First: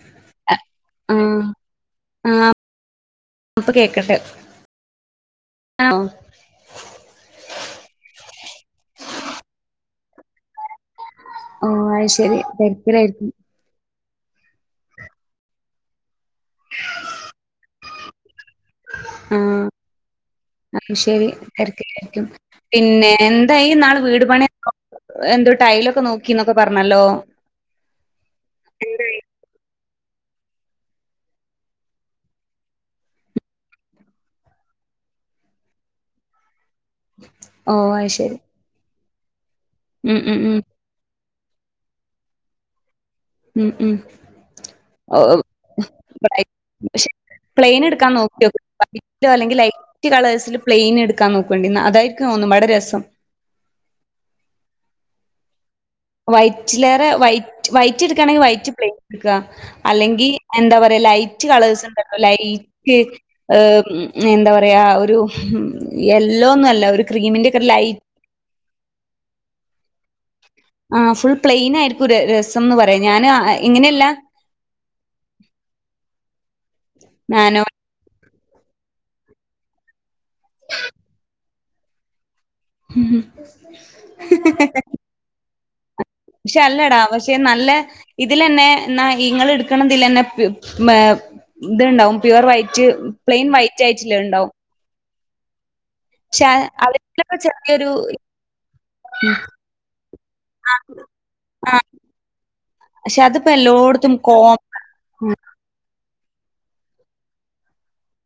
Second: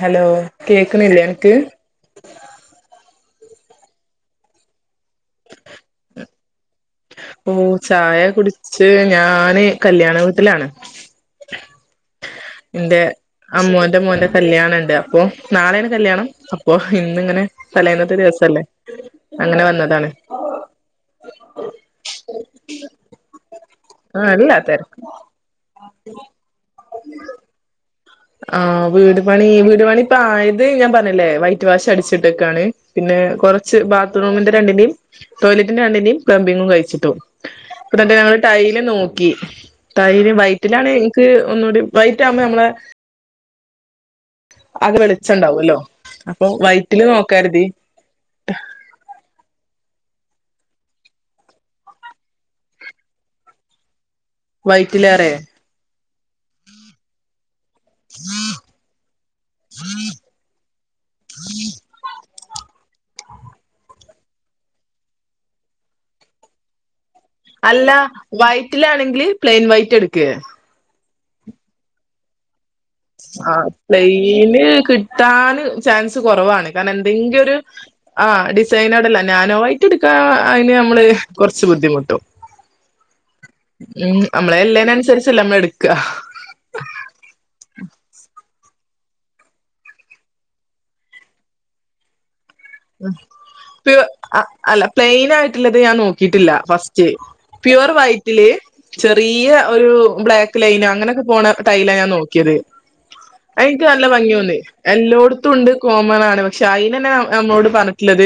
Hello കേക്ക്ന്നില്ലേ ആഹ് അണക് ഇപ്പ കേക്ക്ൺട്ടെ ആഹ് ഓ ചായ കുടിച്ച് ഞാന് കല്യാണ വീട്ടിലാണ് ഓ അത് ശെരി എന്റെ തെരക്കിലായിരിക്കും അമ്മോന്റെ മോന്റെ കല്യാണ ഇണ്ട് അപ്പോ നാളേണ് കല്യാണം അപ്പൊ ഇന്നിങ്ങനെ തലേന്നത്തെ ദിവസല്ലേ അങ്ങനെ വന്നതാണ് അപ്പോ ശെരി തിരക്കായിരിക്കും. പിന്നെ എന്തായി ഇന്നാള് വീട് ആ പണി അല്ല തിരക്ക് എന്തോ ടൈലൊക്കെ നോക്കി എന്നൊക്കെ പറഞ്ഞല്ലോ ആഹ് വീട് പണി വീട് പണി ഇപ്പ ആയത് ഞാൻ പറഞ്ഞില്ലേ വൈറ്റ് വാഷ് അടിച്ചിട്ട്ക്കാണ് പിന്നെ കൊറച്ച് ബാത്റൂമിന്റെ രണ്ടിന്റിം ടോയ്ലറ്റിന്റെ രണ്ടിന്റിം പ്ലംബിങ്ങും കഴിച്ചു ട്ടു ഓ അത് ഇന്ന്ട്ട് ശരി ഞങ്ങള് ടൈല് നോക്കി ഉം ടൈല് ഉം ഉം വൈറ്റിലാണെ ക്ക് ഒന്നൂടിം വൈറ്റ് ആകുമ്പോ നമ്മളെ ഉം ഉം ആകെ ഔ ഔ വെളിച്ചണ്ടാവല്ലോ അപ്പൊ പ്ലെയിൻ വൈറ്റില് പക്ഷെ നോക്കാരുതി പ്ലൈന്എട് ക്കാൻ നോക്യോക്ക് വൈറ്റോ അല്ലെങ്കി ലൈറ്റോ റ്റ് കളേഴ്സില് പ്ലെയിൻ എട്ക്കാ നോക്കോണ്ടിന്നാ അതായിരിക്കും ഒന്നുപാടെ രസം വൈറ്റിലേറെ വൈറ്റിലേറെ വൈറ്റ് വൈറ്റ് എടുക്കുകാണെങ്കി വൈറ്റ് പ്ലറ്റ് എട്ക്കാ. അല്ലെങ്കി എന്താ പറയാ ലൈറ്റ് കളേഴ്സ് ഇണ്ടലോ ലൈ എന്താ പറയാ ഒരു എല്ലോ ഒന്നും അല്ല ഒരു ക്രീമിന്റെ ഒക്കെ അല്ല ലൈറ്റ് വൈറ്റിലാണെങ്കില് പ്ലെയിൻ വൈറ്റ് എടുക്ക് ആ ഫുൾ പ്ലെയിൻ ആയിരിക്കും രസം എന്ന് പറയാ ഞാൻ ആ പ്ലെയിന് കിട്ടാന് ചാൻസ് കുറവാണ് കാരണം എന്തെങ്കിലൊരു നാനോ ആഹ ഡിസൈനോടെല്ല നാനോവൈറ്റ് എടുക്കാ അതിന് നമ്മള് കുറച്ച് ബുദ്ധിമുട്ടും ഉം ഉം ഉം നമ്മളെ ഇല്ലയ്നെൻസരിച്ചല്ലെ നമ്മള് എടുക്കാ ക്ഷെ അല്ലടാ പക്ഷെ നല്ല ഇതിലന്നെ ന്നാ ഇങ്ങള് എടുക്കണതിലന്നെ പ്യു മെ ഇത്ണ്ടാവും പ്യുവർ വൈറ്റ് റ്റ് പ്ലെയിൻ വൈറ്റ് പ്യു ആയിട്ടുള്ള ഉണ്ടാവും അല്ല പ്ലയിനായിട്ടുള്ളത് ഞാൻ നോ പക്ഷെ കിട്ടില്ല ഫസ്റ്റ് അതിലൊക്കെ ചെറിയൊരു പ്യൂർ വൈറ്റില് ചെറിയ ഒരു ബ്ലാക്ക് ക്ക്ലൈനാ അങ്ങനെക്കെ പോണ ആഹ് ടൈലാ ഞാൻ നോക്കിയത് പക്ഷെ അതിപ്പോ അഹ് ഇൻക്ക് നല്ല എല്ലോടത്തും ഭംഗിയോന്നേ കോമൺ എല്ലോട്ത്തുണ്ട് കോമൺ ആണ് പക്ഷെ അയിനന്നെ ഞമ്മളോട് പറഞ് ട്ടുള്ളത്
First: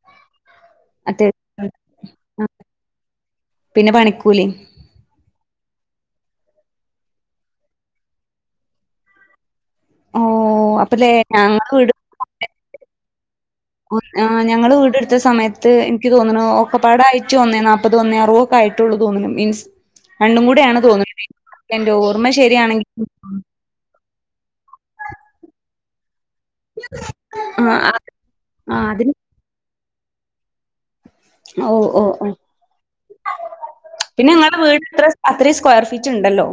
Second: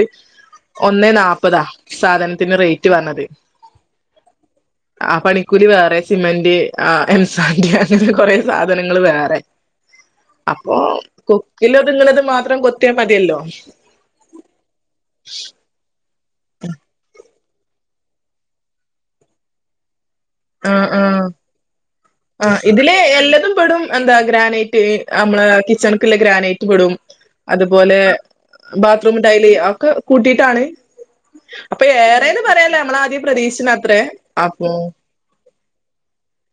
ഒന്നേ അത്യാവശ്യം നാല്പ്പതാ സാധനത്തിന് റേറ്റ് പറഞ്ഞത് പിന്നെ പണിക്കൂലി ആഹ് പണിക്കൂലി വേറെ സിമന്റ് ആഹ് എംസാഡ് അങ്ങനെ കുറെ സാധനങ്ങൾ വേറെ ഓ അപ്പൊ അപ്പല്ലേ ഞങ്ങള് കൊക്കിൽ ഒതുങ്ണത് മാത്രം കൊത്തിയാ മതിയല്ലോ ഒഹ് ആഹ് ഞങ്ങള് വീടെടുത്ത സമയത്ത് എനിക്ക് തോന്നുണു ഓക്കപ്പാടായി റ്റ് ഒന്നേ നാപ്പത് ഒന്നേ അറു ഒക്കെ ആയിട്ടുള്ളൂ തോന്നുന്നു മീൻസ് അണ്ണും കൂടിയാണ് തോന്നുന്നത് കെന്റെ ഓ ആഹ് ഇതില് എല്ലതും പെടും എന്താ ഗ്രാനൈറ്റ് നമ്മളെ കിച്ചൺക്ള്ള ഗ്രാനൈ പെടും ആ അതുപോലെ ആ അതിന് ബാത്റൂം ടൈല് അഒക്കെ കൂട്ടിയിട്ടാണ് ഓ അപ്പൊ ഓ ഓ ഏറെന്ന് പറയാലേ നമ്മള ആദ്യം പ്രതീക്ഷന് അത്രേ അപ്പൊ അത്രീ സ്ക്വയർ ഫീറ്റ് ണ്ടല്ലോ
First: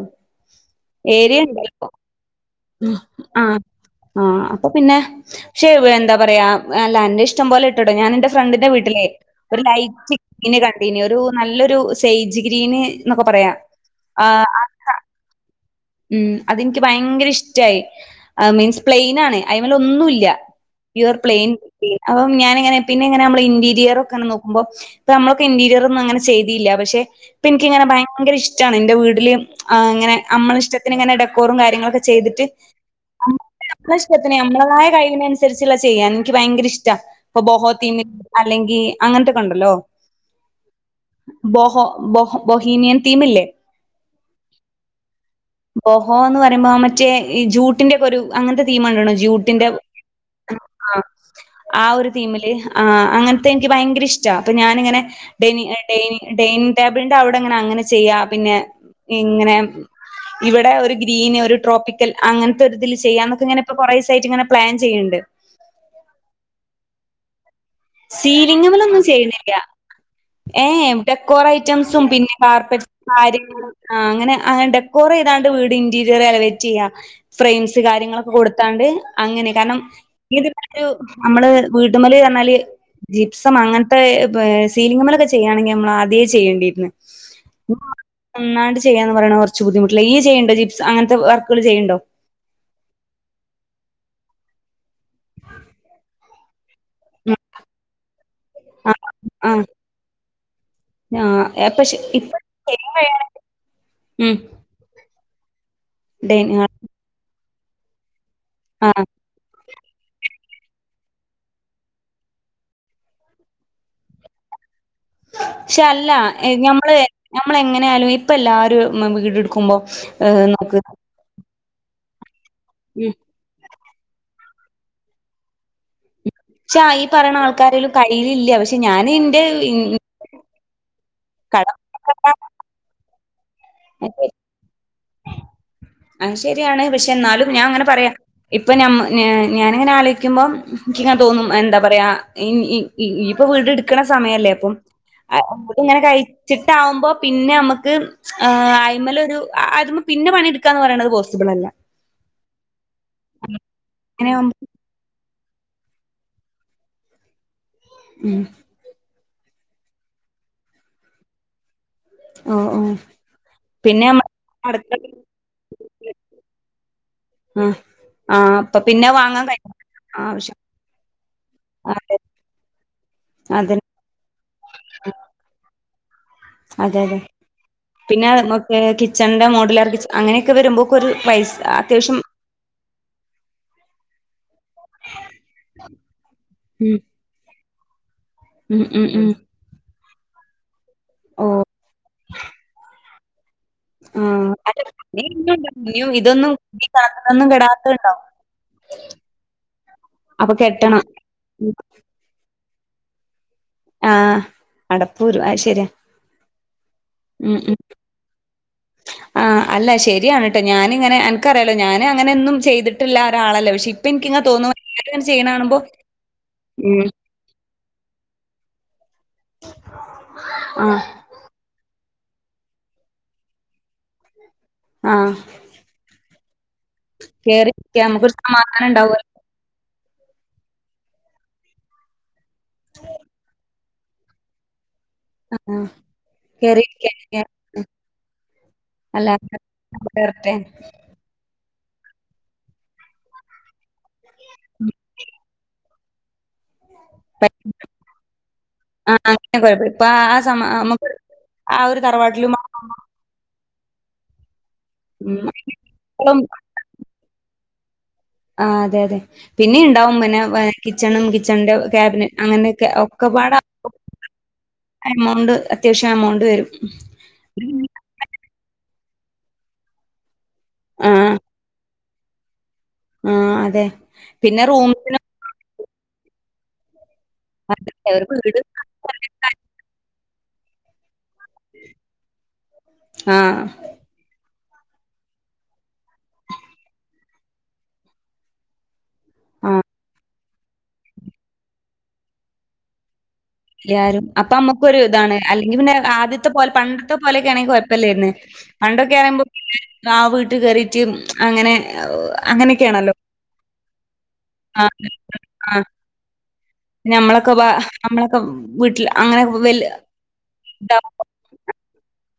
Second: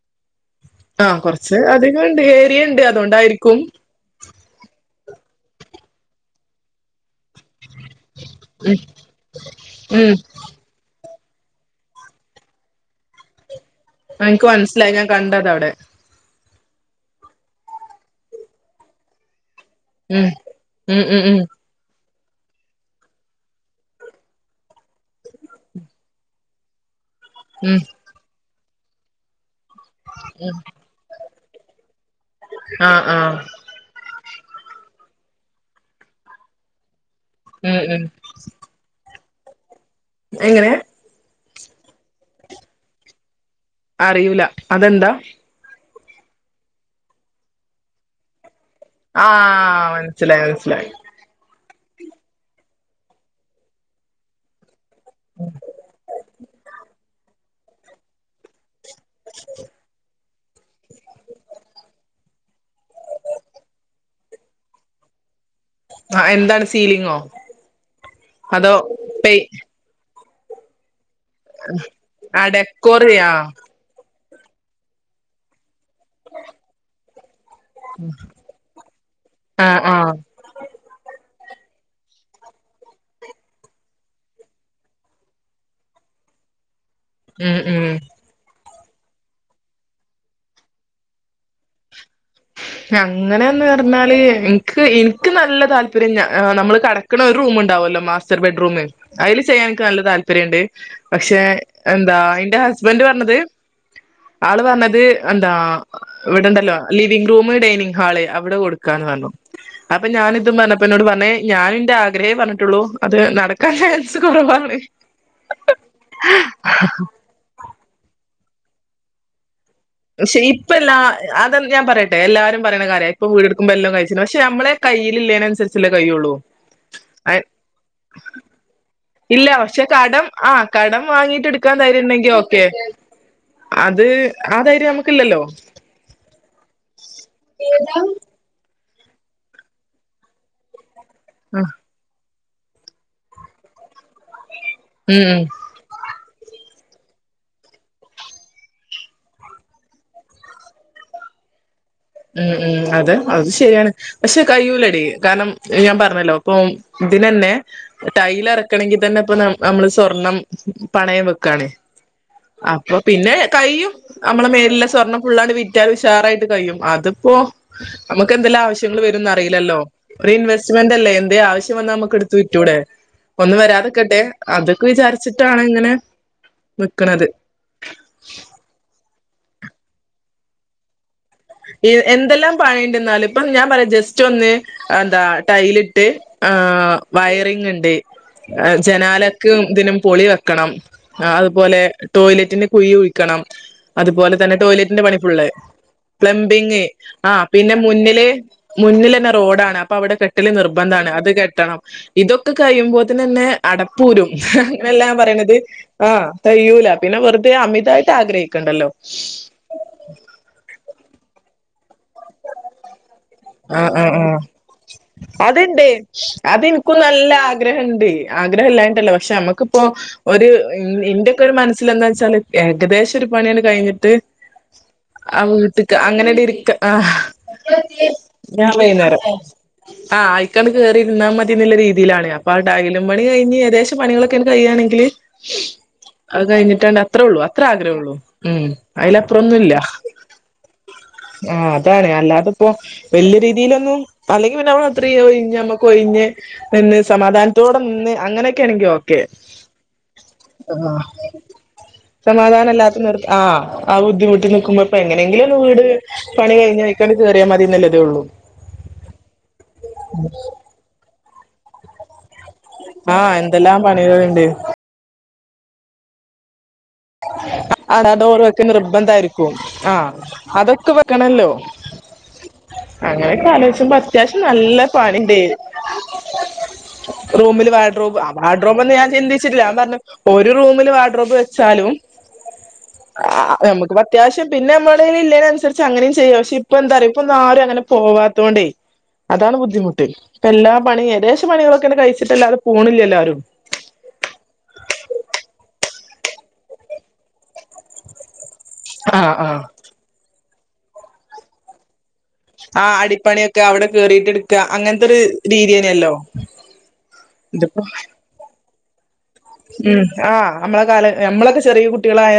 ആഹ് കൊർച്ച് അധികണ്ട് ഏരിയ ഇണ്ട് അഹ് അതുകൊണ്ടായിരിക്കും ആഹ് ആഹ് അപ്പൊ പിന്നെ പക്ഷേ എന്താ പറയാ എല്ല അന്റെ ഇഷ്ടം പോലെ കേട്ടോ ഞാൻ എന്റെ ഫ്രണ്ടിന്റെ ഉം വീട്ടിലെ ഒരു ഉം ലൈറ്റ് ഇന് കണ്ടീനി ഒരു നല്ലൊരു സെയ്ജ് ഗ്രീന് ന്നൊക്കെ പറയാ ആഹ് ഇൻക്ക് മനസ്സിലായി ഞാൻ കണ്ടത് അവിടെ ഉം അതെനിക്ക് ഭയങ്കര ഇഷ്ടായി അഹ് മീൻസ് പ്ലെയിൻ ആണ് അയി്മല് ഒന്നുല്ല ഉം ഉം യു ആർ ഉം ഉം പ്ലെയിൻ പീ അപ്പം ഞാന്ങ്ങനെ പിന്നെ ങ്ങനെ അമ്മള് ഇന്റീരിയർ ഒക്കെനെ നോക്ക്മ്പൊ പ്പ നമ്മളൊക്കെ ഇന്റീരിയർ ഒന്നും അങ്ങനെ ചെയ്തിയില്ല പക്ഷെ ഇപ്പം ഉം ഇൻക്കിങ്ങനെ ഭയങ്കര ഇഷ്ടണ് ഇന്റെറ വീട്ടില് ആഹ് ഇങ്ങനെ നമ്മളെഷ് ത്ന്ങ്ങനെ ഡെക്കോറം കാര്യങ്ങളൊക്കെ ചെയ്തിട്ട് ആഹ് ആഹ് നമ്മള ഇഷ്ടത്തിന് നമ്മളതായ കഴിവിനൻസരിച്ള്ള ചെയ്യാ ഇൻക്ക് ഭയങ്കര ഇഷ്ട ഇപ്പൊ ഉം ബോഹോത്തീ ഉം അല്ലെങ്കി അങ്ങൻത്തക്കെണ്ടല്ലോ അഹ് എങ്ങനെ ബോഹോ ബൊഹൊ ബൊഹീനിയൻ ട്ടീമില്ലേ അറിയൂല അതെന്താ ബോഹോ എന്ന് പറയുമ്പോ മറ്റേ ഈ ജൂ ട്ടിന്റെക്കെരു അങ്ങൻത്തെ ട്ടീം കണ്ടീനോ ജൂട്ടിന്റെ ആഹ് മനസ്സിലായി മനസ്സിലായി ആഹ് ഒരു തീമില് ആഹ് അങ്ങൻത്തെ ഇൻക്ക് ഭയങ്കര ഇഷ്ട അപ്പൊ ഞാനിങ്ങനെ ഡനി ഡൈനി ഡൈനിങ് ടേബിളിന്റെ അവിടെങ്ങനെ അങ്ങനെ ചെയ്യ പിന്നെ ഇങ്ങനെ ഇവിടെ ഒരു ഗ്രീൻ ഒരു ട്രോപ്പിക്കൽ അങ്ങൻത്തെ ഒരുരിതിൽ ചെയ്യാം എന്നൊക്കെ ഇങ്ങെ ഇപ്പൊ കൊറേസായിട്ട് ഇങ്ങനെ പ്ലാൻ ചെയ്യ്ണ്ട് ആഹ് എന്താണ് സീലിങ്ങോ അതോ സീലിങ്‌മലൊന്നും പെയ് ചെയ്തീല്ല ഏഹ് ഡെക്കോറൈറ്റംസും പിന്നെ ആഹ് ഡെക്കോർ ചെയ്യാ കാർപ്പറ്റ്കാര്യങ്ങളും ആ അങ്ങനെ അ ഡെക്കോർയ്താണ്ട് വീട് ഇന്റീരിയർ എലവേറ്റ് ചെയ്യാം ഫ്രെയിംസ് ച്ച് കാര്യങ്ങളൊക്കെ കൊടുത്താണ്ട് അങ്ങനെ കാരണം ആഹ് ആഹ് ഇത് ഒരു നമ്മള് വീട്ട്മ്മല്റഞ്ഞാല് ജിപ്സും അങ്ങനത്തെ സീലിംങ്‌മ്മലൊക്കെ ചെയ്യാണെങ്കിൽ നമ്മൾ ആദ്യേ ചെയ്യേണ്ടിരിന്ന് ഉം ഉം ഒന്നാണ്ട് ചെയ്യാ എന്ന് പറയണ കുറച്ച്ബുദ്ധിമുട്ടിലാ ഇയ്ചെയ്യണ് ണ്ടാ ജിപ്സ് അങ്ങനത്തെവർക്കുകൾ ചെയ്ണ് ണ്ടോ അങ്ങനെയന്ന്റഞ്ഞാല് ഇനിക്ക് ഇനിക്ക് നല്ല താല്പര്യം ഞാൻ ആ നമ്മള് കടക്കണ ഒരു റൂംണ്ടാവോല്ലോ മാസ്റ്റർ ബെഡ്റൂം അയില് ആ ചെയ്യാൻ ഇനിക്ക് നല്ല താല്പര്യണ്ട് ആ പക്ഷെ ആ പക്ഷെ എന്താ ഇപ്പ ഇന്റെ ഹസ്ബൻഡ് പറഞ്ഞത് ഉം ആള് പറഞ്ഞത് എന്താ ഇവിടെണ്ടല്ലോ ലിവിംഗ് റൂം ഡൈനിങ് ഹാള് അവിടെ ആ കൊടുക്കാന്ന് പറഞ്ഞു അപ്പൊ ഞാനിതും പറഞ്ഞപ്പ എന്നോട് പറഞ്ഞ ഞാനിന്റെ ആഗ്രഹേ പറഞ്ഞിട്ടുള്ളൂ അത് നടക്കാൻ ചാൻസ് കുറവാണ് പക്ഷെ അല്ല ഞമ്മള് നമ്മള എങ്ങനെആലും ഇപ്പ എല്ലാരും വീടെടുക്കുമ്പോ ഏഹ് നോക്ക് ഷേപ്പല്ലാ അത ഞാൻ പറയട്ടെ എല്ലാരും പറയണ ഉം കാര്യ ഇപ്പൊ വീടെടു യെല്ലാകഴിച്ചി പക്ഷെമ്മളെ കയ്യിലില്ലേ അനുസരിച്ചല്ലേ കയ്യുള്ളൂ ക്ഷാ ഈ പറയണ ആൾക്കാരീലും കയ്യിലില്ല പക്ഷെ ഞാൻ ഇല്ല പക്ഷെ കടം ആ കടം വാങ്ങിട്ട് എടുക്കാൻ കടം ദൈര്യംണ്ടെങ്കി ഓക്കെ അത് ആധൈര്യം നമക്കില്ലല്ലോ ആ ശരിയാണ് പക്ഷെ എന്നാലും ഞാൻ അങ്ങനെ പറയാം ഇപ്പൊ ഞ ഞാനിങ്ങനെആലോയ്ക്കുമ്പോം എനിക്ക്ങ്ങനെ തോന്നും ആ എന്താ പറയാ യ് യ് ഇപ്പൊ വീട് എടുക്കണ സമയല്ലേ അപ്പം ഉം ഇങ്ങനെ കഴിച്ചിട്ടാവുമ്പോ പിന്നെ നമുക്ക് ആ അയിമലൊരു അത് മേ പിന്നെ പണിടുക്കാന്ന് പറീണത് പോസിബിൾ അല്ല ആഹ് ആഹ് അതെ അത് ശരിയാണ് പക്ഷെ അങ്ങനെയാവുമ്പോ കയ്യൂലടി കാരണം ഞാൻ പറഞ്ഞല്ലോ അപ്പൊ ഇതിനന്നെ ഉം ടൈലറ ക്കണങ്കി തന്നെ ഇപ്പൊ നമ്മള് സ്വർണം പണയം വെക്കാണ് ഓഹ് ഓഹ് അപ്പൊ പിന്നെ കഴിയും പിന്നെ നമ്മ നമ്മളെ മേലില അടുത്ത സ്വർണ്ണം ഫുള്ളണ്ട് വിറ്റാൽ ഉഷാറായിട്ട് കഴിയും അതിപ്പോ ആ നമുക്ക് ആ എന്തെല്ലാം അപ്പൊ ആവശ്യങ്ങൾ പിന്നെ വരുംന്ന് വാങ്ങാൻ കഴി അറീല്ലല്ലോ ഒരു ആവശ്യം ഇൻവെസ്റ്റ്മെന്റ് അല്ലേ എന്തേ ആവശ്യം വന്നാ നമുക്ക് അതെ എടുത്തു വിറ്റൂടെ ഒന്ന് അതെ വരാ തക്കട്ടെ അതൊക്കെ വിചാരിച്ചിട്ടാണ് ഇങ്ങനെ അതെ അതെ നിക്കണത് പിന്നെനമ്മക്ക് കിച്ചൺന്റെ മോഡിലർ അങ്ങനെയൊക്കെ വരുമ്പോ ഒരു പൈസ അത്യാവശ്യം എന്തെല്ലാം പണിണ്ട്ന്നാലും ഇപ്പൊ ഞാൻ പറയാ ജസ്റ്റ് ഒന്ന് എന്താ ടൈലിട്ട് ആ ഉം വയറിങ്ണ്ട് ഉം ഉം ഉം ജനാലക്ക് ഇതിനും പൊളി വെക്കണം ഓ അതുപോലെ ടോയ്ലറ്റിന്റെ കുഴി കുഴിക്കണം ആ അതുപോലെ തന്നെ അല്ല ടോയ്ലറ്റിന്റെ പണി ഫുള്ള് ഇനിയും ഇതൊന്നും പ്ലംബിങ് ആ ഇതൊന്നും പിന്നെ കെടാത്തണ്ടാവും മുന്നില് മുന്നിലന്നെ റോഡാണ് അപ്പൊ അവിടെ കെട്ടൽ അപ്പൊ കെട്ടണം നിർബന്ധണ് അത് കെട്ടണം ഇതൊക്കെ കഴിയുമ്പോതിന് ന്നെ ആ അടപ്പൂരും അങ്ങനെ അല്ലാ അടപ്പൂര് ഞാപറയണുത് അത് ശരിയാ ആഹ് കയ്യൂല പിന്നെ വെറുതെ ഉം ഉം അമിതായിട്ട് ആഗ്രഹിക്കണ്ടല്ലോ ആ അല്ല ശരിയാണ് ട്ടോ ഞാനിങ്ങനെ അൻ ക്കറിയല്ലോ ഞാന് അങ്ങന ഒന്നും ചെയ്തിട്ടില്ല ഒരാളല്ല പക്ഷ ആഹ് ഇപ്പൊ ആഹ് ഇനിക്കിങ്ങന തോന്ന്ന്നു എല്ലാരുങ്ങനെ ചെയ്യണ കാണുമ്പൊ അത് ഇനിക്കും നല്ല ആഗ്രഹണ്ട് ആഗ്രഹം ഇല്ലായിട്ടല്ലോ പക്ഷെ നമുക്കിപ്പോ ഒരു ആ ഇ ഇന്റ മനസ്സൽ എന്താ വച്ചാല് ഏകദേശംന്റ ഒരു പണിയാണ് കഴിഞ്ഞിട്ട് ആ വീട്ടി അങ്ങനെട് ഇരിക്ക ആഹ് കേറിരിക്ക നമുക്കൊരു ഞാൻ സമാധാനം വൈന്നേരം ഉണ്ടാവുമല്ലോ ആഹ് അയ്ക്കാണ്ട് കേറിയിര്ന്നാമതിന്ന്ള്ള രീതിയിലാണ് അപ്പൊ ആ ടൈലും പണി കഴിഞ് ഏകദേശം ത്ത് പണികളൊക്കെ ആണ്ട് കയ്യാണെങ്കില് ആഹ് അത് കഴിഞ്ഞിട്ടാണ്ട് അത്രൊള്ളു കേറിയിരിക്കാന് അത്ര ആഗ്രഹൊള്ളൂ ഉം അയ്ലപ്രൊന്നും ഇല്ല എര്റ്റേ ആഹ് അതാണ് അല്ലാതെ ഇപ്പോ വല്യെ രീതിയിലൊന്നും അല്ലെങ്കി പിന്നെ നമ്മള് അത്രയും ഓയി ഞ് ഞമ്മക്ക് ഒഴിഞ്ഞ് നിന്ന് സമാധാനത്തോടെ നിന്ന് അങ്ങനെയൊക്കെയാണെങ്കി ഓക്കെ ആഹ് അങ്ങനെ കുഴപ്പമില്ല ഇപ്പൊ ആ സമ ആഹ് നമുക്ക് ആ ഒരു തറവാട്ടിലും സമാധാനല്ലാത്ത നിർ ആഹ് ആഹ് ബുദ്ധിമുട്ട് നിക്കുമ്പോ ഇപ്പ എങ്ങനെങ്കിലൊന്ന് വീട് ഉം പണി കഴിഞ്ഞ് അയ്ക്കാണ്ട് കേറിയാ മതീന്ന്ല്ലതേ ഒള്ളൂ ആഹ് അതെ അതെ പിന്നെയും ഉണ്ടാവും മെന്നെ വെ കിച്ചണും കിച്ചൺന്റെ ക്യാബിന് അങ്ങനെയൊക്കെ ആഹ് ഒക്കെപ്പാടെ എന്തെല്ലാം പണികളുണ്ട് എമൗണ്ട് അത്യാവശ്യം എമൗണ്ട് വരും ആടാ ഡോറ് വെക്കൽ നിർബന്ധായിരിക്കും ആഹ് അതൊക്കെ ആഹ് വെക്കണല്ലോ അങ്ങനെയൊക്കെ ആഹ് അതെ ആലോചിച്ചമ്പം അത്യാവശ്യം പിന്നെ നല്ല റൂമിനും പണിണ്ട് റൂമില് വാൽഡ്രോബ് ഒരു ആഹ് വീട് വാഡ്രോബൊന്നും ഞാൻ ചിന്തിച്ചിട്ടില്ലാ ഞാൻ പറഞ്ഞ് ഒരു റൂമില് വാഡ്രോബ് വെച്ചാ ആഹ് ആഹ് ഞമ്മക്ക് വെ അത്യാവശ്യം പിന്നെ നമ്മള് ഇല്ലേനൻസരിച്ച് അങ്ങനെയും ചെയ്യാ പക്ഷെ ഇപ്പെന്താറിയൊ ഇപ്പ ഒന്നും ആരും അങ്ങനെ പോവാത്തോണ്ടേ അതാണ് ആഹ് ബുദ്ധിമുട്ട് ഇപ്പ എല്ലാ പണിം ഏകദേശ പണികളൊക്കങ്ങട്ട് കഴിച്ചിട്ട് അല്ലാതെ പോണില്ല്യല്ലോ ആരും ല്ല്യാരും അപ്പൊ അമ്മക്കൊരു ഇതാണ് അല്ലെങ്കി പിന്നെ ആദ്യത്തെ പോലെ പണ്ടത്തെ പോലെയൊക്കെ ആണെങ്കി കൊഴപ്പല്ലേര്ന്ന് ആഹ് പണ്ടൊക്കേറിമ്പോ ആഹ് പിന്നെ ആഹ് വീട്ട് കേറീറ്റ് അങ്ങനെ ആഹ് അങ്ങനെയൊക്കെയാണല്ലോ. അടിപ്പണിയൊക്കെ അവിടെ കേറീട്ട്ട് ക്ക ആഹ് അങ്ങൻത്തൊരു ആഹ് രീതേയ്നല്ലോ ഇതിപ്പോ വീട്ട്ൽ അങ്ങനെ കൊ ഉം ആഹ് അമ്മളെ കാല അമ്മളൊക്കെ ചെറ്യേ കുട്ടികളായ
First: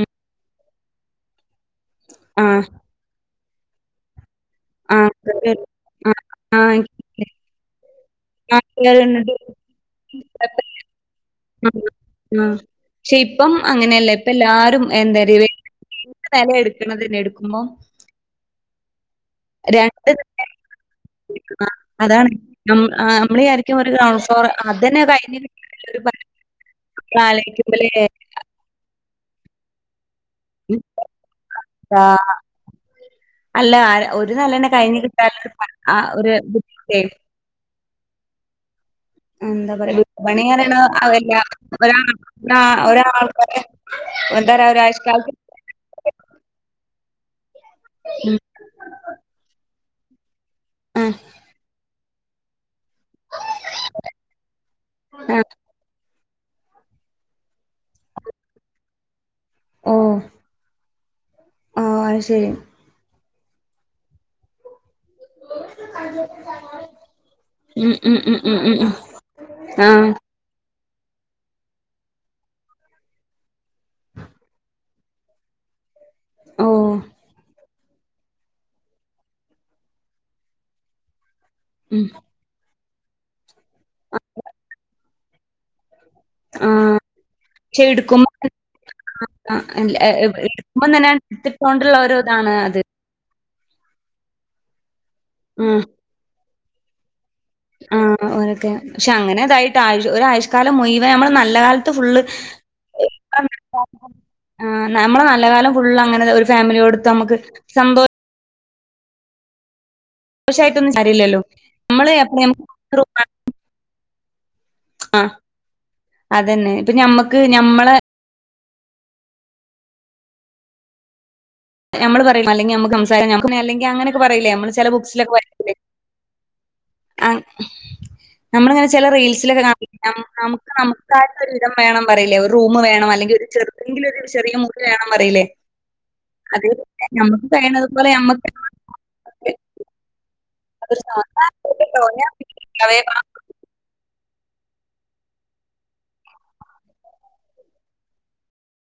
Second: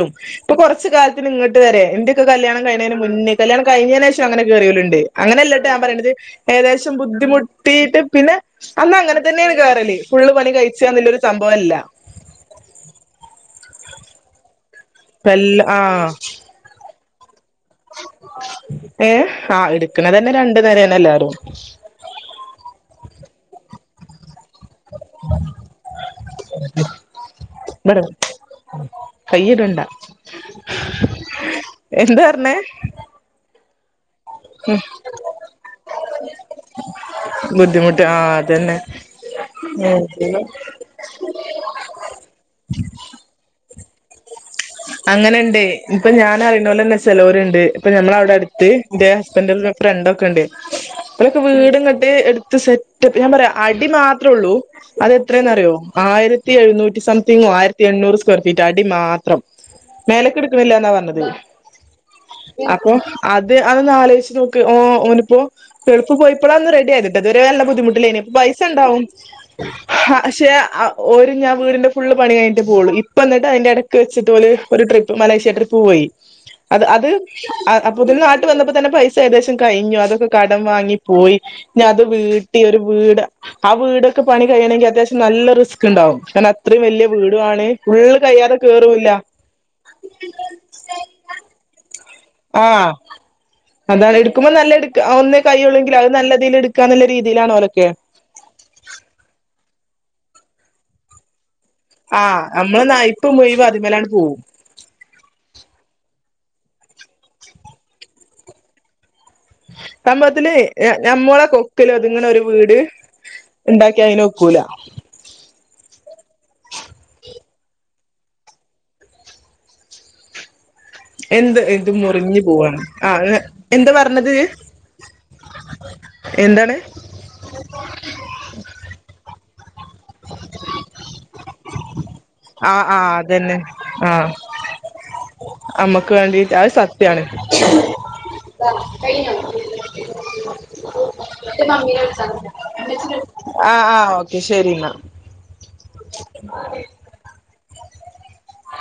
ഉം ഇപ്പൊ കൊറച്ച് കാലത്തിന് ഇങ്ങട്ട് വരെ എന്റെയൊക്ക കല്യാണം ആഹ് കഴ്ണേന് മുന്നേക്കെ കല്യാണം കഴിഞ്ഞേനേഷ് ഷം അങ്ങനെ കേറിയോല്ണ്ട് ആഹ് ആഹ് അങ്ങനല്ലട്ടോ ഞാൻ പറയ്ണത് ആഹ് ആഹ്. ഏകദേശം ബുദ്ധിമുട്ടിയിട്ട് പിന്നെ അന്ന് അങ്ങനെ തന്നേണ് കേറല് ഫുള്ള് പണി കഴിച്ചാന്നുള്ളൊരു സംഭവം അല്ല ആഹ് പക്ഷെ ഇപ്പം അങ്ങനെയല്ല ഇപ്പ എല്ലാരും എന്താറിയല് വല്ല ആഹ് [unintelligible] വെല എട് ക്ക്‌ണത് നെടുക്കുമ്പോ ഏഹ് ആഹ് രണ്ട് ഇട്ക്ക്‌ണതെന്നെ നില രണ്ട് നെലേണെല്ലാരും അതാണ് ഉം ആഹ് നമ്മളിയാരിക്കും ഓര് താമസ് ത്തോണ് അതന്നെ [unintelligible] ആലോയിക്കുമ്പലേ കയ്യ് ഇടണ്ട ആഹ് പറഞ്ഞേ അല്ല ഒ ര് നെലെന്നെ കഴിഞ്ഞ് കിട്ടാല്ലൊരു പണി ആഹ് ഒര് ബുദ്ധിമുട്ടേ ബുദ്ധിമുട്ട് ആഹ് അതന്നെ എന്താ പറയാ വീട്പണി ങ്ങാനേണ് അകല്ല്യാ [unintelligible] ഒരാ ഒരാൾ ഒരാൾക്കാരെ [unintelligible] ന്താ രാ ഒര് അങ്ങനെണ്ട് ഇപ്പൊ ഞാനറിണോലെന്നെ ചെലോര്ണ്ട് ഇപ്പ ഞമ്മളവ്ടെ ഉം അടുത്ത് ന്റെ ഹസ്ബൻന്റിന്റെ ഫ്രണ്ടൊക്കെ ഇണ്ട് ആഹ് പ്പോലൊക്കെ വീട്ങ്ങട്ട് ഏഹ് എടുത്ത് സെറ്റപ്പ് ഞാൻ പറയാ അടി മാത്രേ ഒള്ളൂ അത് ആഹ് എത്രേന്നറിയോ ആയിര ത്തി എഴുന്നൂറ്റി സംതിങ്ങോ ആയിരത്തി എണ്ണൂറ് സ്ക്വയർ ഫീറ്റോ അടി മാത്രം ഓഹ് മേലക്ക് ഇട്ക്ക്‌ണില്ലാന്നാ പറഞ്ഞത് ഓഹ് അത് ശരി. അ പ്പൊ അത് അതൊന്നാലോയ്ച്ച് നോക്ക് ഓ ഓന് പ്പോ ഗൾഫ് പോയിപ്പളാ ഒന്ന് റെഡിയായത്ട്ടോ ഇതുവരെ നല്ല ഉം ഉം ബുദ്ധിമുട്ടിലേയ്നി ഇപ്പ ഉം ഉം ഉം ഉം പൈസണ്ടാവും ആഹ് ഹ പക്ഷേ അ ഒരുഞാ വീടിന്റെ ഫുള്ള് പണി കഴിഞ്ഞിട്ടേ പോവൊള്ളു ഇപ്പ അന്ന്ട്ട് അയ്ന്റെ എടക്ക് വെച്ച് ഇതുപോലെ ഒരു ട്രിപ്പ് മലേഷ്യ ട്രിപ്പ് പോയി അത് ഓഹ് അത് അ അപ്പ പിന്നെ നാട്ട് വന്നപ്പോ തന്നെ പൈസ ഏകദേശം കഴിഞ്ഞു അതൊക്കെ കടം വാങ്ങി പോയി ഇഞ് അത് ഉം വീ ട്ടി ഒരു വീട് ആഹ് വീടൊക്കെ പണി കഴിയണെങ്കി അത്യാവശ്യം നല്ല റിസ്ക് ഇണ്ടാവും കാരണം അത്രയും ആഹ് വല്യ വീടുവാണ് ഫുള്ള് കഴിയാതെ കേറും ഇല്ലാ ആ അല്ല എ എ ഇടുക്കുമ്പം തന്നെ ഇത്തിട്ടോണ്ടൊള്ളൊരു ഇതാണ് അത്. ആഹ് അതാണ് എടുക്കുബം നല്ല എടുക്ക ഒന്നേ ഉം കൈയുള്ളെങ്കിൽ അത് നല്ലതില് എട് ക്കാന്നുള്ള രീതിയിലാണ് ഓല് ആഹ് ആഹ് ഓലെക്കെ പക്ഷെ അങ്ങനെതായിട്ട് ആയിഷ് ഒരായിഷ് കാലം മുയുവൻ നമ്മള് നല്ല കാല ആഹ് നമ്മളെ നായിപ്പ് മുഴുവൻഅതിമേലാണ് പോവും ആ നമ്മളെ നല്ല കാലം ഫുള്ള് അങ്ങനെ ഒരു ഫാമിലിയോടുത്ത് നമുക്ക് സന്തോ സംഭവത്തില് സന്തോഷായിട്ടൊന്നും കാര്യല്ലല്ലോ. ഞമ്മളെ കൊക്കില് നമ്മള് ഒതുങ്ങ്ണ ഒരു എപ്പഴും വീട് ഇണ്ടാക്കിയാല് അയിന് ഒക്കൂല ആ അതന്നെ ഇപ്പൊ ഞമ്മക്ക് ഞമ്മളെ എന്ത് ഏ ഇത് ഞമ്മള് മുറിഞ്ഞു പറയും അല്ലെങ്കി പോവാണ് നമുക്ക് ആ സംസാരം നമുക്ക് അല്ലെങ്കി എന്താ അങ്ങനൊക്കെ പറഞ്ഞത് പറയില്ലേ നമ്മള് ചെല എന്താണ് ആ നമ്മളിങ്ങനെ ചെല റീൽസിലൊക്കെ കാണ നമുക്ക് നമുക്ക ഒരു വിധം വേണം പറയില്ലേ റൂം ആഹ് ആഹ് വേണം അല്ലെങ്കിൽ ഒരു അതന്നെ ചെറുതെങ്കിലും ഒരു ആഹ് ചെറിയ മുറി വേണം പറയില്ലേ അമ്മക്ക് വേണ്ടിട്ട് അത് അതേപോലെ സത്യാണ് ഞമ്മക്ക് കഴിയണതുപോലെ ഞമ്മക്ക് കഴിഞ്ഞോ അതൊരു ഇയ്യ് സാധാരണ മമിനെ കേട്ടോ വിളിച്ച ഞാൻ ഇമ്മച്ചിനെ ആഹ് ആഹ് ഓക്കെ ശരി ഇന്നാ